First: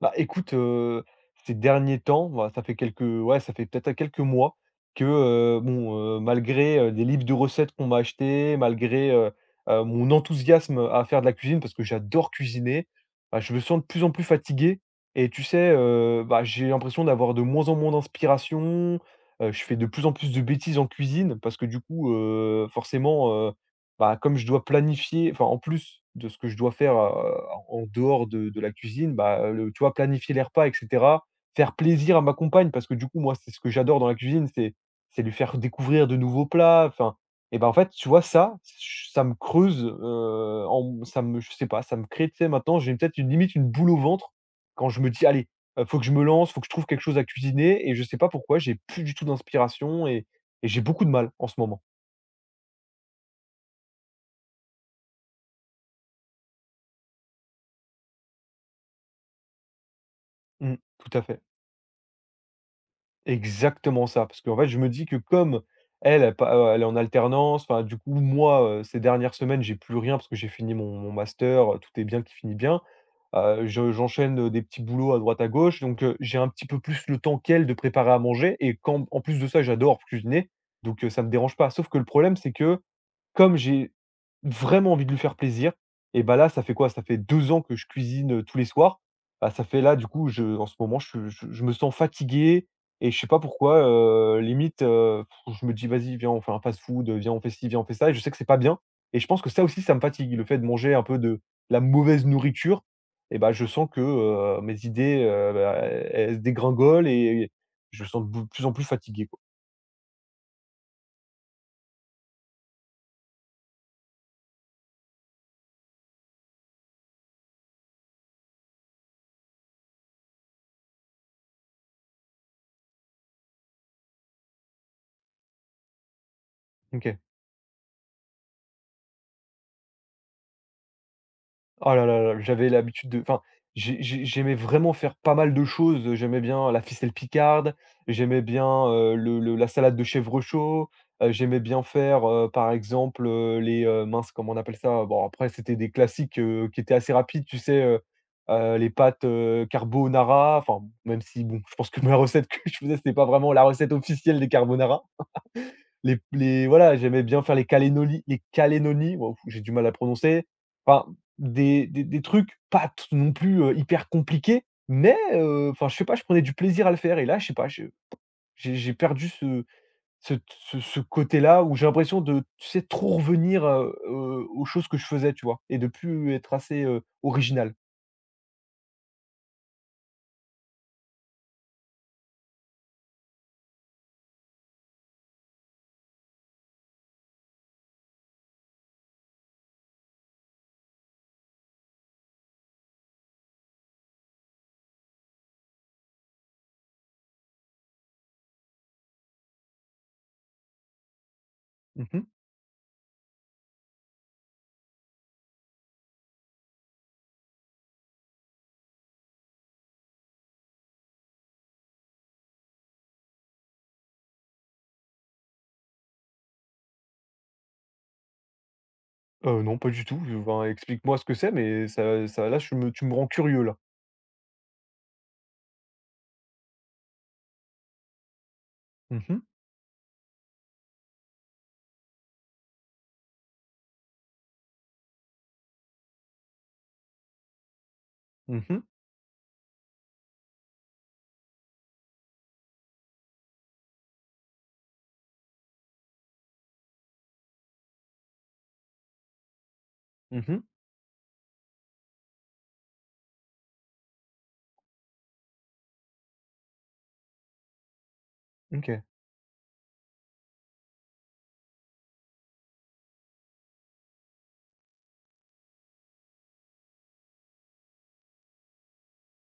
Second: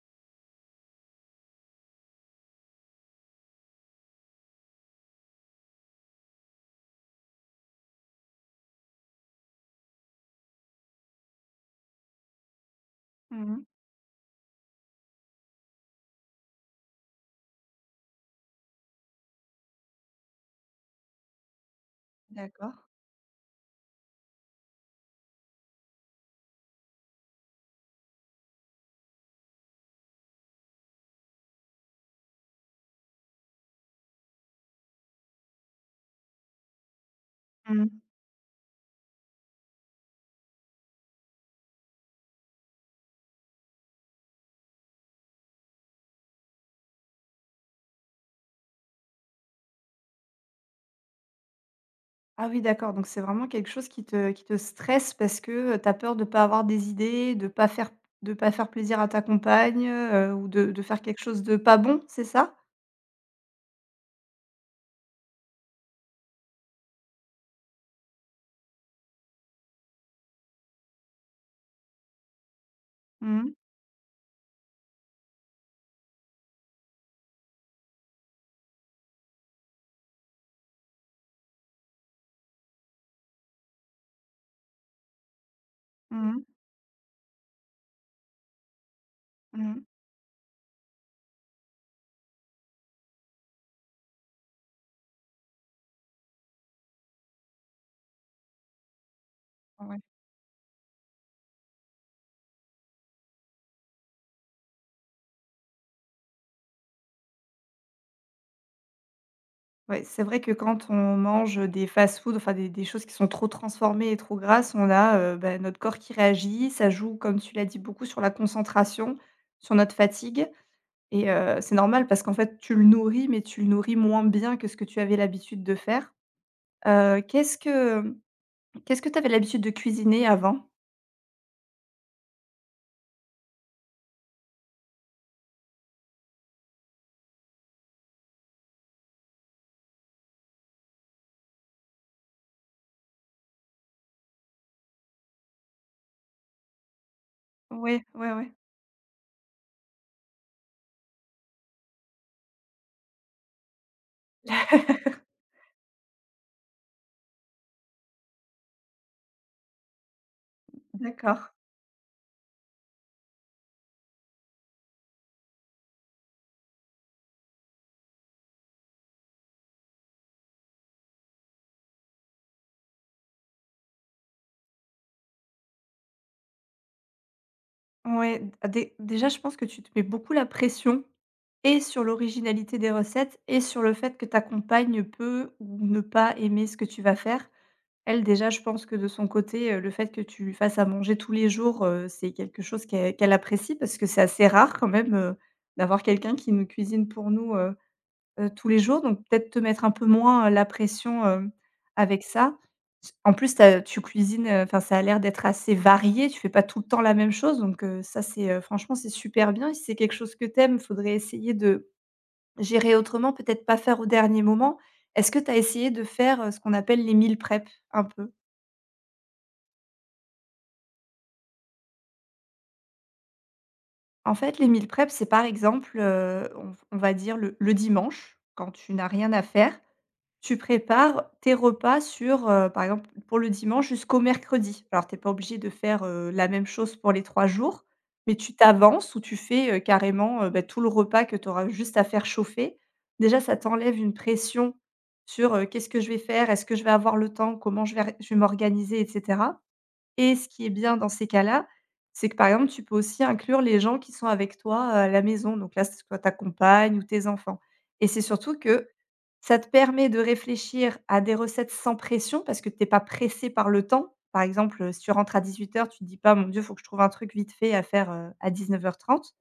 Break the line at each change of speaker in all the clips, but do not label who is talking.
Bah, écoute, ces derniers temps, bah, ça fait quelques ouais, ça fait peut-être quelques mois que, bon, malgré, des livres de recettes qu'on m'a achetés, malgré, mon enthousiasme à faire de la cuisine parce que j'adore cuisiner, bah, je me
Mmh.
sens de plus en plus fatigué. Et tu sais, bah, j'ai l'impression d'avoir de moins en moins d'inspiration, je fais de plus en plus de bêtises en cuisine parce que du coup,
D'accord.
forcément, bah, comme je dois planifier, enfin, en plus de ce que je dois faire, en dehors de la cuisine, bah, le tu vois, planifier les repas et cetera, faire plaisir à ma compagne parce que du coup, moi, c'est ce que j'adore dans la cuisine, c'est lui faire découvrir de nouveaux plats, enfin, et ben en fait,
Mmh.
tu vois, ça, ch ça me creuse, en ça me je sais pas, ça me crée, tu sais, maintenant, j'ai peut-être une boule au ventre quand je me dis : « Allez, faut que je me lance, faut que je trouve quelque chose à cuisiner » et je sais pas pourquoi, j'ai plus du tout d'inspiration et j'ai beaucoup de mal en ce moment.
Ah oui, d'accord, donc c'est vraiment quelque chose qui te stresse parce que, tu as peur de pas avoir des idées, de pas faire plaisir à ta compagne, ou de
Mmh,
faire
tout
quelque
à fait.
chose de pas bon, c'est ça?
Exactement ça, parce qu'en fait, je me dis que comme elle, elle pa elle est en alternance, enfin, du coup, moi, ces dernières semaines, j'ai plus rien parce que j'ai fini mon master, tout est bien qui finit bien.
Mmh mh.
Je J'enchaîne, des petits boulots à droite à gauche, donc j'ai un petit peu plus le temps qu'elle de préparer à manger et quand en plus de ça, j'adore cuisiner, donc ça me dérange pas. Sauf que le problème, c'est que comme j'ai vraiment envie de lui faire plaisir et bah,
Mmh.
là, ça fait quoi? Ça fait 2 ans que je cuisine, tous les soirs. Bah, ça fait
Mmh.
là, du coup, je en ce moment, je me sens fatigué et je sais pas pourquoi, limite, je me dis : « Vas-y, viens, on fait un fast-food, viens, on fait ci, viens, on fait ça » et je sais que c'est pas bien et je pense que ça aussi, ça
Ouais.
me fatigue. Le fait de manger un peu de la mauvaise nourriture et bah, je sens que, mes idées, bah, elles se dégringolent et je me sens de plus en plus fatigué, quoi.
Ouais, c'est vrai que quand on mange des fast-food, enfin des choses qui sont trop transformées et trop grasses, on a, bah, notre corps qui réagit. Ça joue, comme tu l'as dit, beaucoup sur la concentration, sur notre fatigue. Et c'est normal parce qu'en fait, tu le nourris, mais tu le nourris moins bien que ce que tu avais l'habitude de faire.
OK.
Heu, qu'est-ce que, qu'est-ce que tu avais l'habitude de cuisiner avant?
Oh là là là, j'avais l'habitude de enfin, j'aimais vraiment faire pas mal de choses, j'aimais bien la ficelle picarde, j'aimais bien, le la salade de chèvre chaud, j'aimais bien faire, par exemple, mince, comment on appelle ça? Bon, après, c'était des classiques, qui étaient assez rapides, tu sais,
Ouais, ouais, ouais,
les pâtes, carbonara, enfin, même si bon, je pense que ma recette que je faisais, c'était pas vraiment la recette officielle des carbonara. Les Voilà, j'aimais bien faire les calénolis les calénonis, waouh, j'ai du mal à prononcer. Enfin,
d'accord.
des des trucs pas t non plus, hyper compliqués, mais enfin, je sais pas, je prenais du plaisir à le faire et là, je sais pas, je j'ai perdu ce cet ce ce côté-là où j'ai l'impression de, tu sais, trop revenir, aux choses que je faisais, tu vois? Et de plus être assez, original.
Ouais, d ah, dé déjà, je pense que tu te mets beaucoup la pression. Et sur l'originalité des recettes et sur le fait que ta compagne peut ou ne pas aimer ce que tu vas faire. Elle, déjà, je pense que de son côté, le fait que tu lui fasses à manger tous les jours, c'est quelque chose qu'elle apprécie parce que c'est assez rare quand même, d'avoir quelqu'un qui nous cuisine pour nous, tous les jours. Donc peut-être te mettre un peu moins la pression,
Mmh
avec
mh.
ça. En plus, tu cuisines, enfin, ça a l'air d'être assez varié, tu fais pas tout le temps la même chose donc ça c'est, franchement, c'est super bien et si c'est quelque chose que t'aimes, faudrait essayer de gérer autrement, peut-être pas faire au dernier moment. Est-ce que tu as essayé de faire, ce qu'on appelle les meal prep un peu?
Non, pas du tout, je ben, explique-moi ce que c'est, mais ça ça là, tu me rends curieux, là.
En fait, les meal prep, c'est par exemple, on va dire le dimanche, quand tu n'as
Mmh
rien
mh.
à faire, tu prépares tes repas sur, par exemple, pour le dimanche jusqu'au mercredi. Alors tu es pas obligé de faire, la même chose pour les 3 jours, mais tu
Mmh.
t'avances ou tu fais, carrément, bah, tout le repas que tu auras juste à faire chauffer. Déjà, ça t'enlève une pression sur: «Qu'est-ce que je vais faire? Est-ce que je vais avoir le temps? Comment je vais m'organiser?» etc. Et ce
Mmh.
qui est bien dans ces cas-là, c'est que par exemple, tu peux aussi inclure les gens qui sont avec toi, à la maison. Donc là, c'est soit ta compagne ou tes enfants. Et c'est surtout que
OK.
ça te permet de réfléchir à des recettes sans pression parce que tu es pas pressé par le temps. Par exemple, si tu rentres à 18 heures, tu te dis pas: «Mon Dieu, il faut que je trouve un truc vite fait à faire, à 19 h 30.»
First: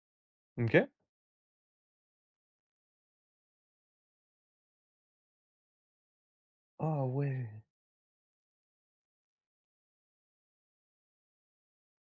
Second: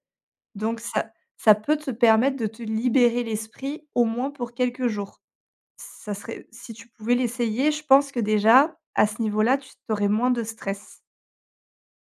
Donc
OK.
ça peut te permettre de te libérer l'esprit au moins pour quelques jours. Ça serait si tu
Ah
pouvais
ouais!
l'essayer, je pense que déjà, à ce niveau-là, tu aurais moins de stress.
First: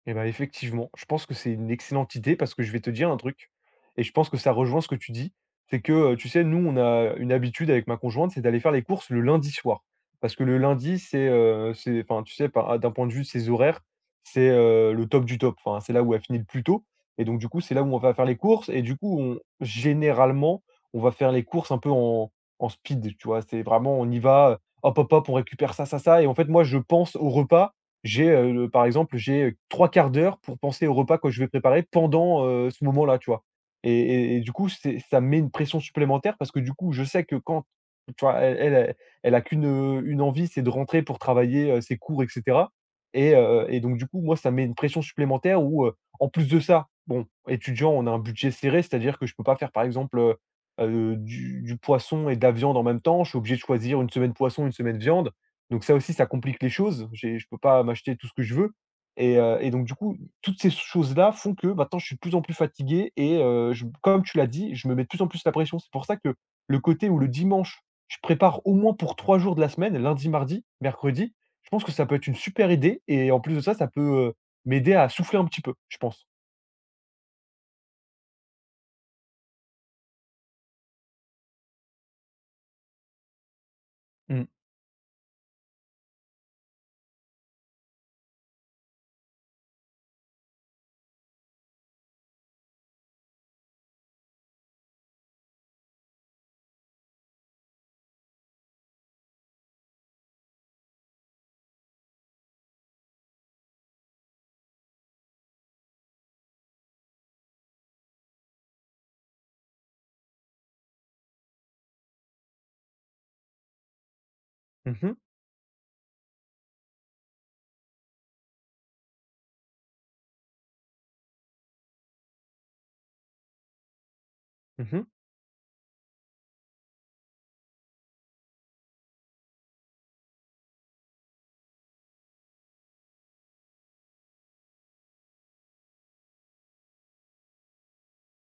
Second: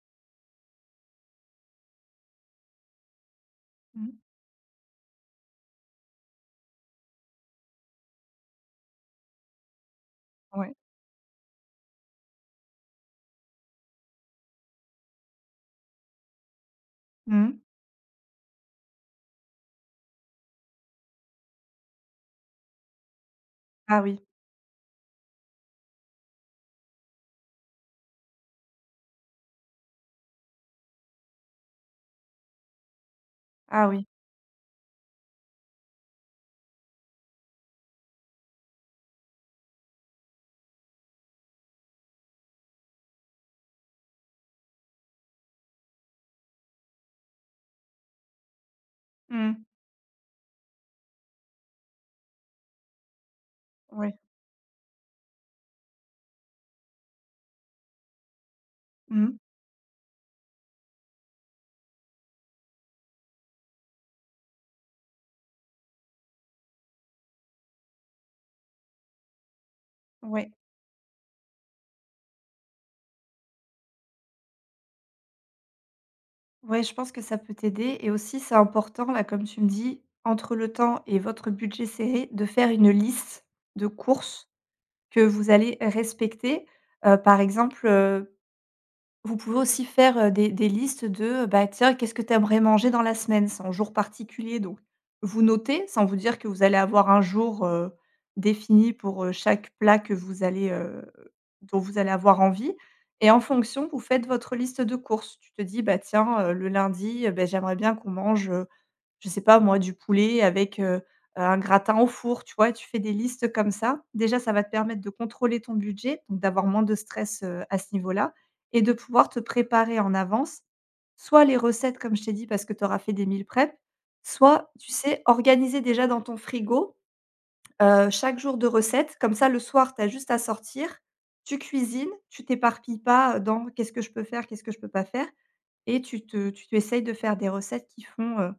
Eh ben, effectivement, je pense que c'est une excellente idée parce que je vais te dire un truc et je
Mmh.
pense que ça rejoint ce que tu dis. C'est que, tu sais, nous, on a une habitude avec ma conjointe, c'est d'aller faire les courses le lundi soir. Parce que le
Ouais.
lundi, c'est enfin, tu sais, par d'un point de vue de ses horaires, c'est, le top du top. Enfin, c'est là où elle finit le plus tôt et donc du
Mmh.
coup, c'est là où on va faire les courses et du coup, on généralement, on va faire les courses un peu en en speed, tu vois? C'est vraiment
Ah
on y
oui,
va, hop, hop, hop, on récupère ça, ça, ça et en fait, moi, je pense au repas j'ai, 3/4 d'heure pour penser au repas que je vais préparer pendant, ce moment-là, tu vois?
ah
Et
oui.
et et du coup, c'est ça me met une pression supplémentaire parce que, du coup, je sais que quand tu vois, elle a qu'une, une envie, c'est de rentrer pour travailler, ses cours et cetera et donc du coup, moi, ça me met une pression supplémentaire où, en plus de ça, bon, étudiant, on a un budget serré, c'est-à-dire que je peux pas
Mmh.
faire, par exemple, du poisson et de la viande en même temps. Je suis obligé de choisir une
Ouais.
semaine poisson, une semaine viande. Donc ça aussi, ça complique les choses. J'ai Je ne peux pas m'acheter tout ce que je veux
Mmh.
et donc du coup, toutes ces choses-là font que maintenant je suis de plus en plus fatigué et je comme tu l'as dit, je me mets de plus en plus la pression. C'est pour ça que le côté où le dimanche, je prépare au moins pour 3 jours de la semaine, lundi,
Ouais.
mardi, mercredi, je pense que ça peut être une super idée et en plus de ça, ça peut, heu, m'aider à souffler un petit peu, je pense.
Ouais, je pense que ça peut t'aider et aussi c'est important là, comme tu me dis, entre le temps et votre budget serré, de faire une liste de
Mmh.
courses que vous allez respecter. Par exemple, vous pouvez aussi faire, des listes de, bah, tiens, qu'est-ce que tu aimerais manger dans la semaine? Sans jour particulier donc vous notez, sans vous dire que vous allez avoir un jour, défini pour, chaque plat que vous allez, dont vous allez avoir envie et en fonction, vous faites votre liste de courses. Tu te dis: «Bah, tiens, le lundi, beh, j'aimerais bien qu'on mange, je sais pas moi, du poulet avec, un gratin au four», tu vois? Tu fais des listes comme ça. Déjà, ça va te
Mmh
permettre de
mh.
contrôler ton budget, donc d'avoir moins de stress, à ce niveau-là et de pouvoir te préparer en avance, soit les recettes comme je t'ai dit parce que tu auras fait des meal prep, soit, tu
Mmh.
sais, organiser déjà dans ton frigo, chaque jour de recettes. Comme ça, le soir, tu as juste à sortir, tu cuisines, tu t'éparpilles pas, dans: «Qu'est-ce que je peux faire? Qu'est-ce que je peux pas faire?» et tu te tu tu essayes de faire des recettes qui font, heu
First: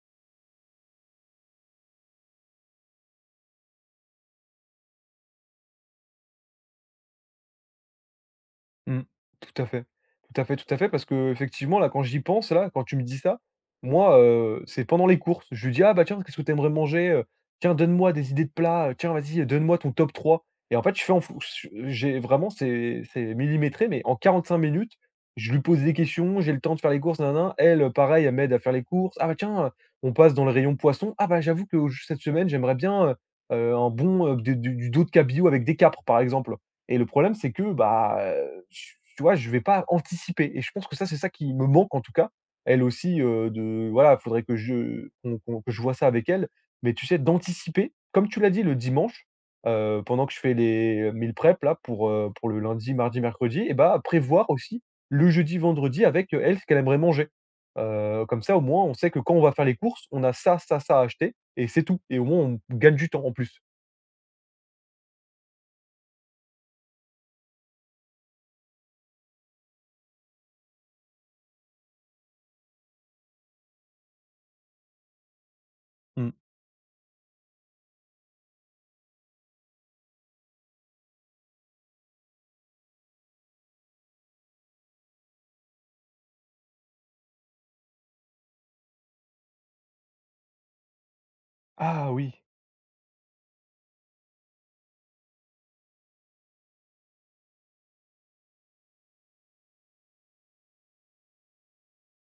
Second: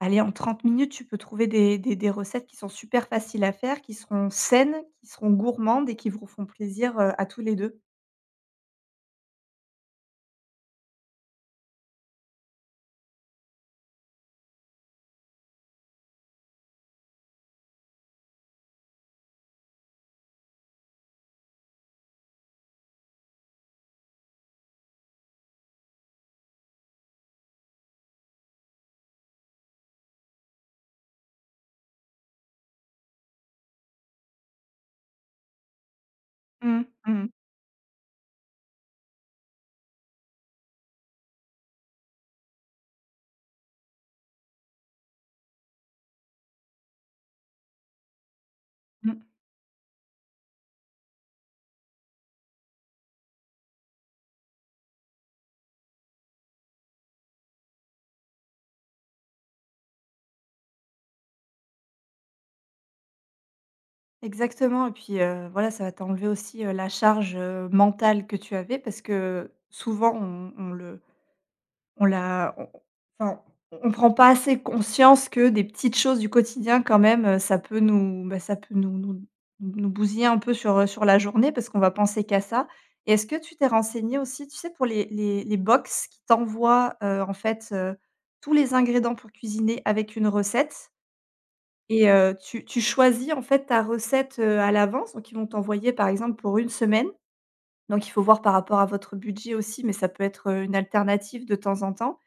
Allez, en 30 minutes, tu peux trouver des recettes qui sont super faciles à faire, qui seront saines, qui seront gourmandes et qui vous font plaisir, à tous les deux.
Mmh. Tout à fait. Tout à fait, tout à fait parce que effectivement là, quand j'y pense, là, quand tu me dis ça, moi, c'est pendant les courses. Je lui dis : « Ah bah tiens, qu'est-ce que tu aimerais manger? Tiens, donne-moi des idées de plats, tiens, vas-y, donne-moi ton top trois. » Et en fait, je fais en fonc ch j'ai vraiment c'est millimétré, mais en 45 minutes, je lui pose des questions, j'ai le temps de faire les courses, nin elle, pareil, elle m'aide à faire les courses. « Ah bah tiens, on passe dans le rayon poisson. « Ah bah j'avoue que au cette semaine, j'aimerais bien, un bon, de du dos de cabillaud avec des capres, par exemple. »
Mmh.
Et le
Mmh.
problème, c'est que, bah, ch tu vois, je vais pas anticiper et je pense que ça, c'est ça qui me manque, en tout cas. Elle aussi, de voilà, faudrait que je vois ça avec elle. Mais tu sais, d'anticiper, comme tu l'as dit, le
Mmh.
dimanche, pendant que je fais les mille prep là pour le lundi, mardi, mercredi et bah, prévoir aussi le jeudi, vendredi avec, elle, ce qu'elle aimerait manger. Comme ça, au moins, on sait que quand on va faire les courses, on a ça, ça, ça à acheter et c'est tout et au moins, on gagne du temps en plus.
Exactement et puis, voilà, ça va t'enlever aussi, la charge, mentale que tu avais parce que souvent on le On l'a on enfin, on prend pas assez conscience que des petites choses du
Mmh.
quotidien quand même, ça peut nous, bah, ça peut nous bousiller un peu sur, sur la journée parce qu'on va penser qu'à ça et est-ce que tu t'es renseigné aussi, tu sais, pour les box qui t'envoient, en fait, tous les ingrédients pour cuisiner avec une recette et
Ah oui!
tu choisis en fait ta recette, à l'avance, donc ils vont t'envoyer par exemple pour une semaine, donc il faut voir par rapport à votre budget aussi, mais ça peut être, une alternative de temps en temps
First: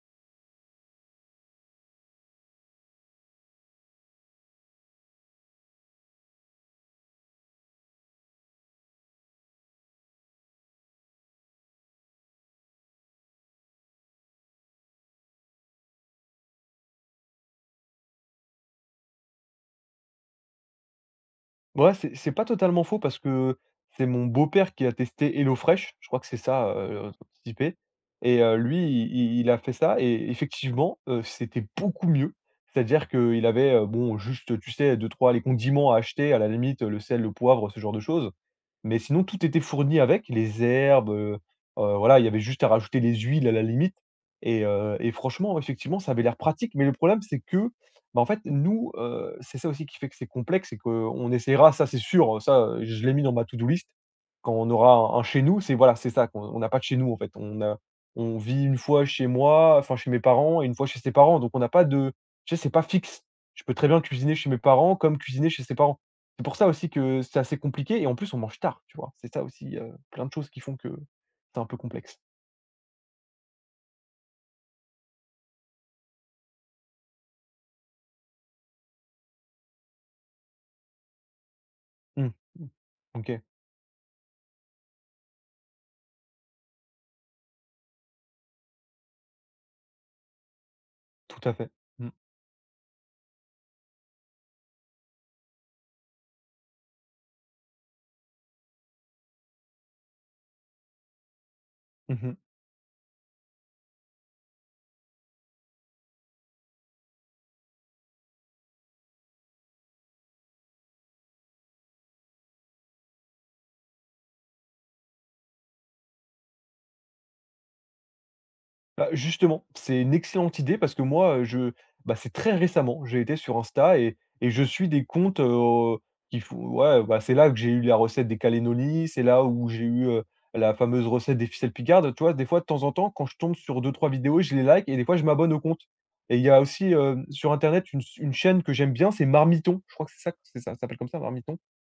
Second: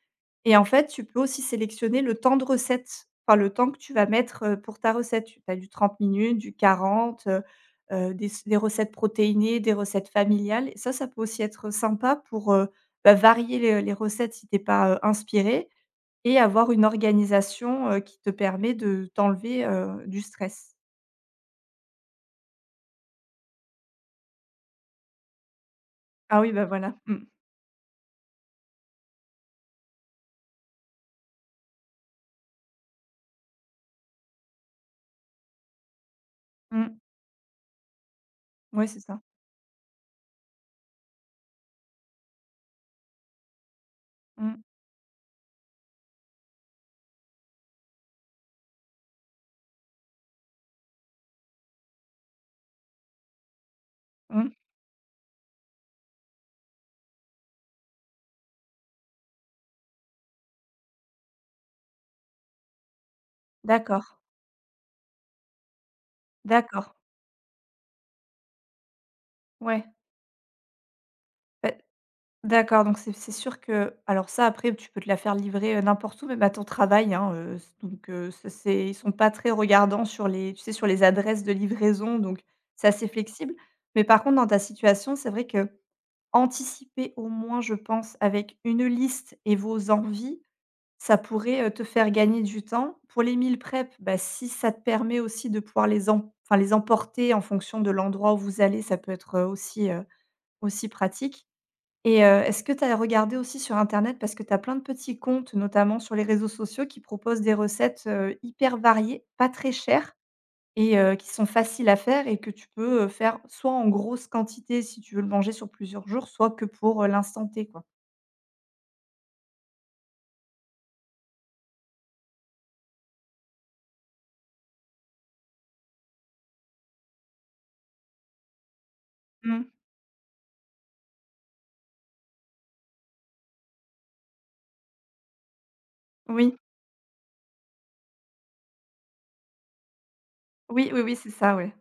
et en fait, tu peux aussi sélectionner le temps de recette, enfin le temps que tu vas mettre, pour ta recette. Tu as du 30 minutes, du 40, des recettes protéinées, des recettes familiales et ça peut aussi être sympa pour, bah, varier les, recettes si tu es pas, inspiré et avoir une organisation, qui te permet de t'enlever, du stress.
Ouais, c'est pas totalement faux parce que c'est mon beau-père qui a testé HelloFresh, je crois que c'est
Ah oui, bah,
ça,
voilà.
son,
Mmh.
et lui, i il a fait ça et effectivement, c'était beaucoup mieux. C'est-à-dire qu'il avait, bon, juste, tu sais, deux trois les condiments à acheter, à la limite, le
Mmh.
sel, le poivre, ce genre de choses.
Ouais,
Mais
c'est ça.
sinon, tout était fourni avec, les herbes, voilà, il y avait juste à rajouter les huiles à la limite
Mmh.
et franchement, effectivement, ça avait l'air pratique. Mais le problème, c'est que bah, en fait, nous, c'est ça aussi qui fait que c'est complexe, c'est qu'on essaiera, ça c'est sûr, ça, je l'ai mis dans ma to-do list. Quand
Mmh.
on aura un chez nous, c'est voilà, c'est ça qu'on on n'a pas de chez nous en fait. On vit une fois chez moi, enfin chez mes parents et une fois chez ses parents, donc on n'a pas de tu sais, c'est pas fixe. Je peux très bien
D'accord.
cuisiner chez mes parents comme cuisiner chez ses parents. C'est pour ça aussi
D'accord.
que c'est assez compliqué et en plus on mange tard, tu vois? C'est ça aussi,
Ouais.
plein de choses qui font que c'est un
Bah
peu complexe.
D'accord, donc c'est sûr que alors ça après tu peux te la faire livrer, n'importe où, même à ton travail, hein, s donc ça c'est ils sont pas très regardants sur, les tu sais, sur les adresses de livraison,
Mmh,
donc
mmh.
c'est assez
OK,
flexible. Mais par contre, dans ta situation, c'est vrai que anticiper au moins, je pense, avec une liste et vos envies, ça
tout à
pourrait,
fait.
te
Mmh.
faire gagner du temps. Pour les meal prep, bah, si ça te permet aussi de pouvoir les em enfin les emporter en fonction de l'endroit où vous allez, ça peut être, aussi, aussi pratique. Et
Mmh.
heu, est-ce que tu as regardé aussi sur internet? Parce que tu as plein de petits comptes, notamment sur les réseaux sociaux, qui proposent des recettes, hyper variées, pas très chères et qui sont faciles à faire et que tu peux, faire soit en grosse quantité si tu veux le manger sur plusieurs jours, soit que pour, l'instant T, quoi.
Bah, justement, c'est une excellente idée parce que moi, je bah, c'est très récemment, j'ai été sur Insta et je suis des comptes, qui font ouais, bah, c'est là que j'ai eu la recette des cannellonis, c'est là
Mmh.
où j'ai eu, la fameuse recette des ficelles picardes. Tu vois? Des fois, de temps en temps, quand je tombe sur deux trois vidéos, je les like et des fois, je m'abonne au compte et il y
Oui.
a aussi, sur internet, une chaîne que j'aime bien, c'est Marmiton. Je crois que c'est ça ça
Oui,
s'appelle
oui,
comme
oui,
ça,
c'est ça,
Marmiton.
ouais.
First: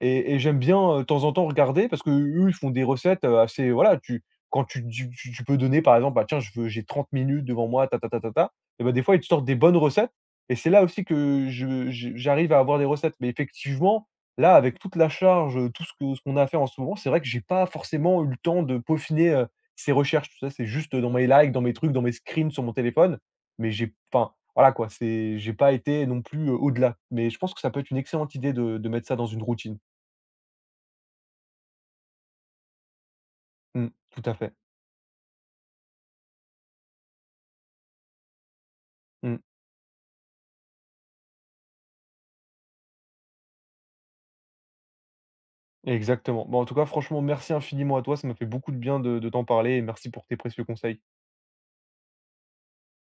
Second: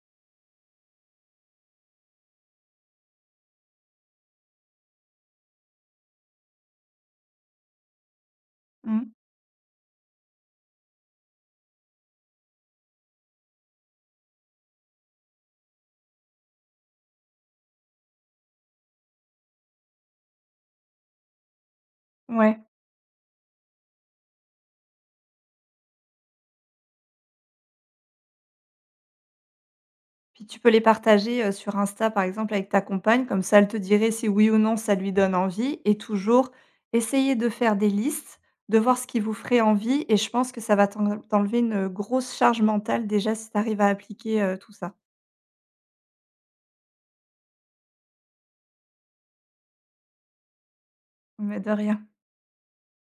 Et j'aime bien, de temps en temps regarder parce qu'eux, ils font des recettes, assez voilà, tu quand tu peux donner par exemple : « Bah, tiens, je veux j'ai 30 minutes devant moi, ta ta ta ta ta » et ben des
Mmh.
fois, ils te sortent des bonnes recettes et c'est là aussi que je j'arrive à avoir des recettes. Mais effectivement, là, avec toute la charge, tout ce qu'on a fait en ce moment, c'est vrai que j'ai pas forcément eu le temps de peaufiner, ces recherches, tout ça. C'est juste dans mes likes, dans mes trucs, dans mes screens
Ouais.
sur mon téléphone, mais j'ai enfin, voilà quoi, c'est j'ai pas été non plus, au-delà. Mais je pense que ça peut être une excellente idée de mettre ça dans une routine.
Puis tu peux les partager, sur Insta, par exemple, avec ta compagne, comme ça elle te
Mmh.
dirait
Tout
si
à
oui
fait.
ou non ça lui donne envie et toujours essayez de faire des listes, de voir ce qui vous
Mmh.
ferait envie et je pense que ça va t'enlever une, grosse charge mentale déjà si tu arrives à appliquer, tout ça.
Exactement. Bon, en tout cas, franchement, merci infiniment à toi. Ça m'a fait beaucoup de bien de t'en parler et merci pour tes précieux conseils.
Mais de rien.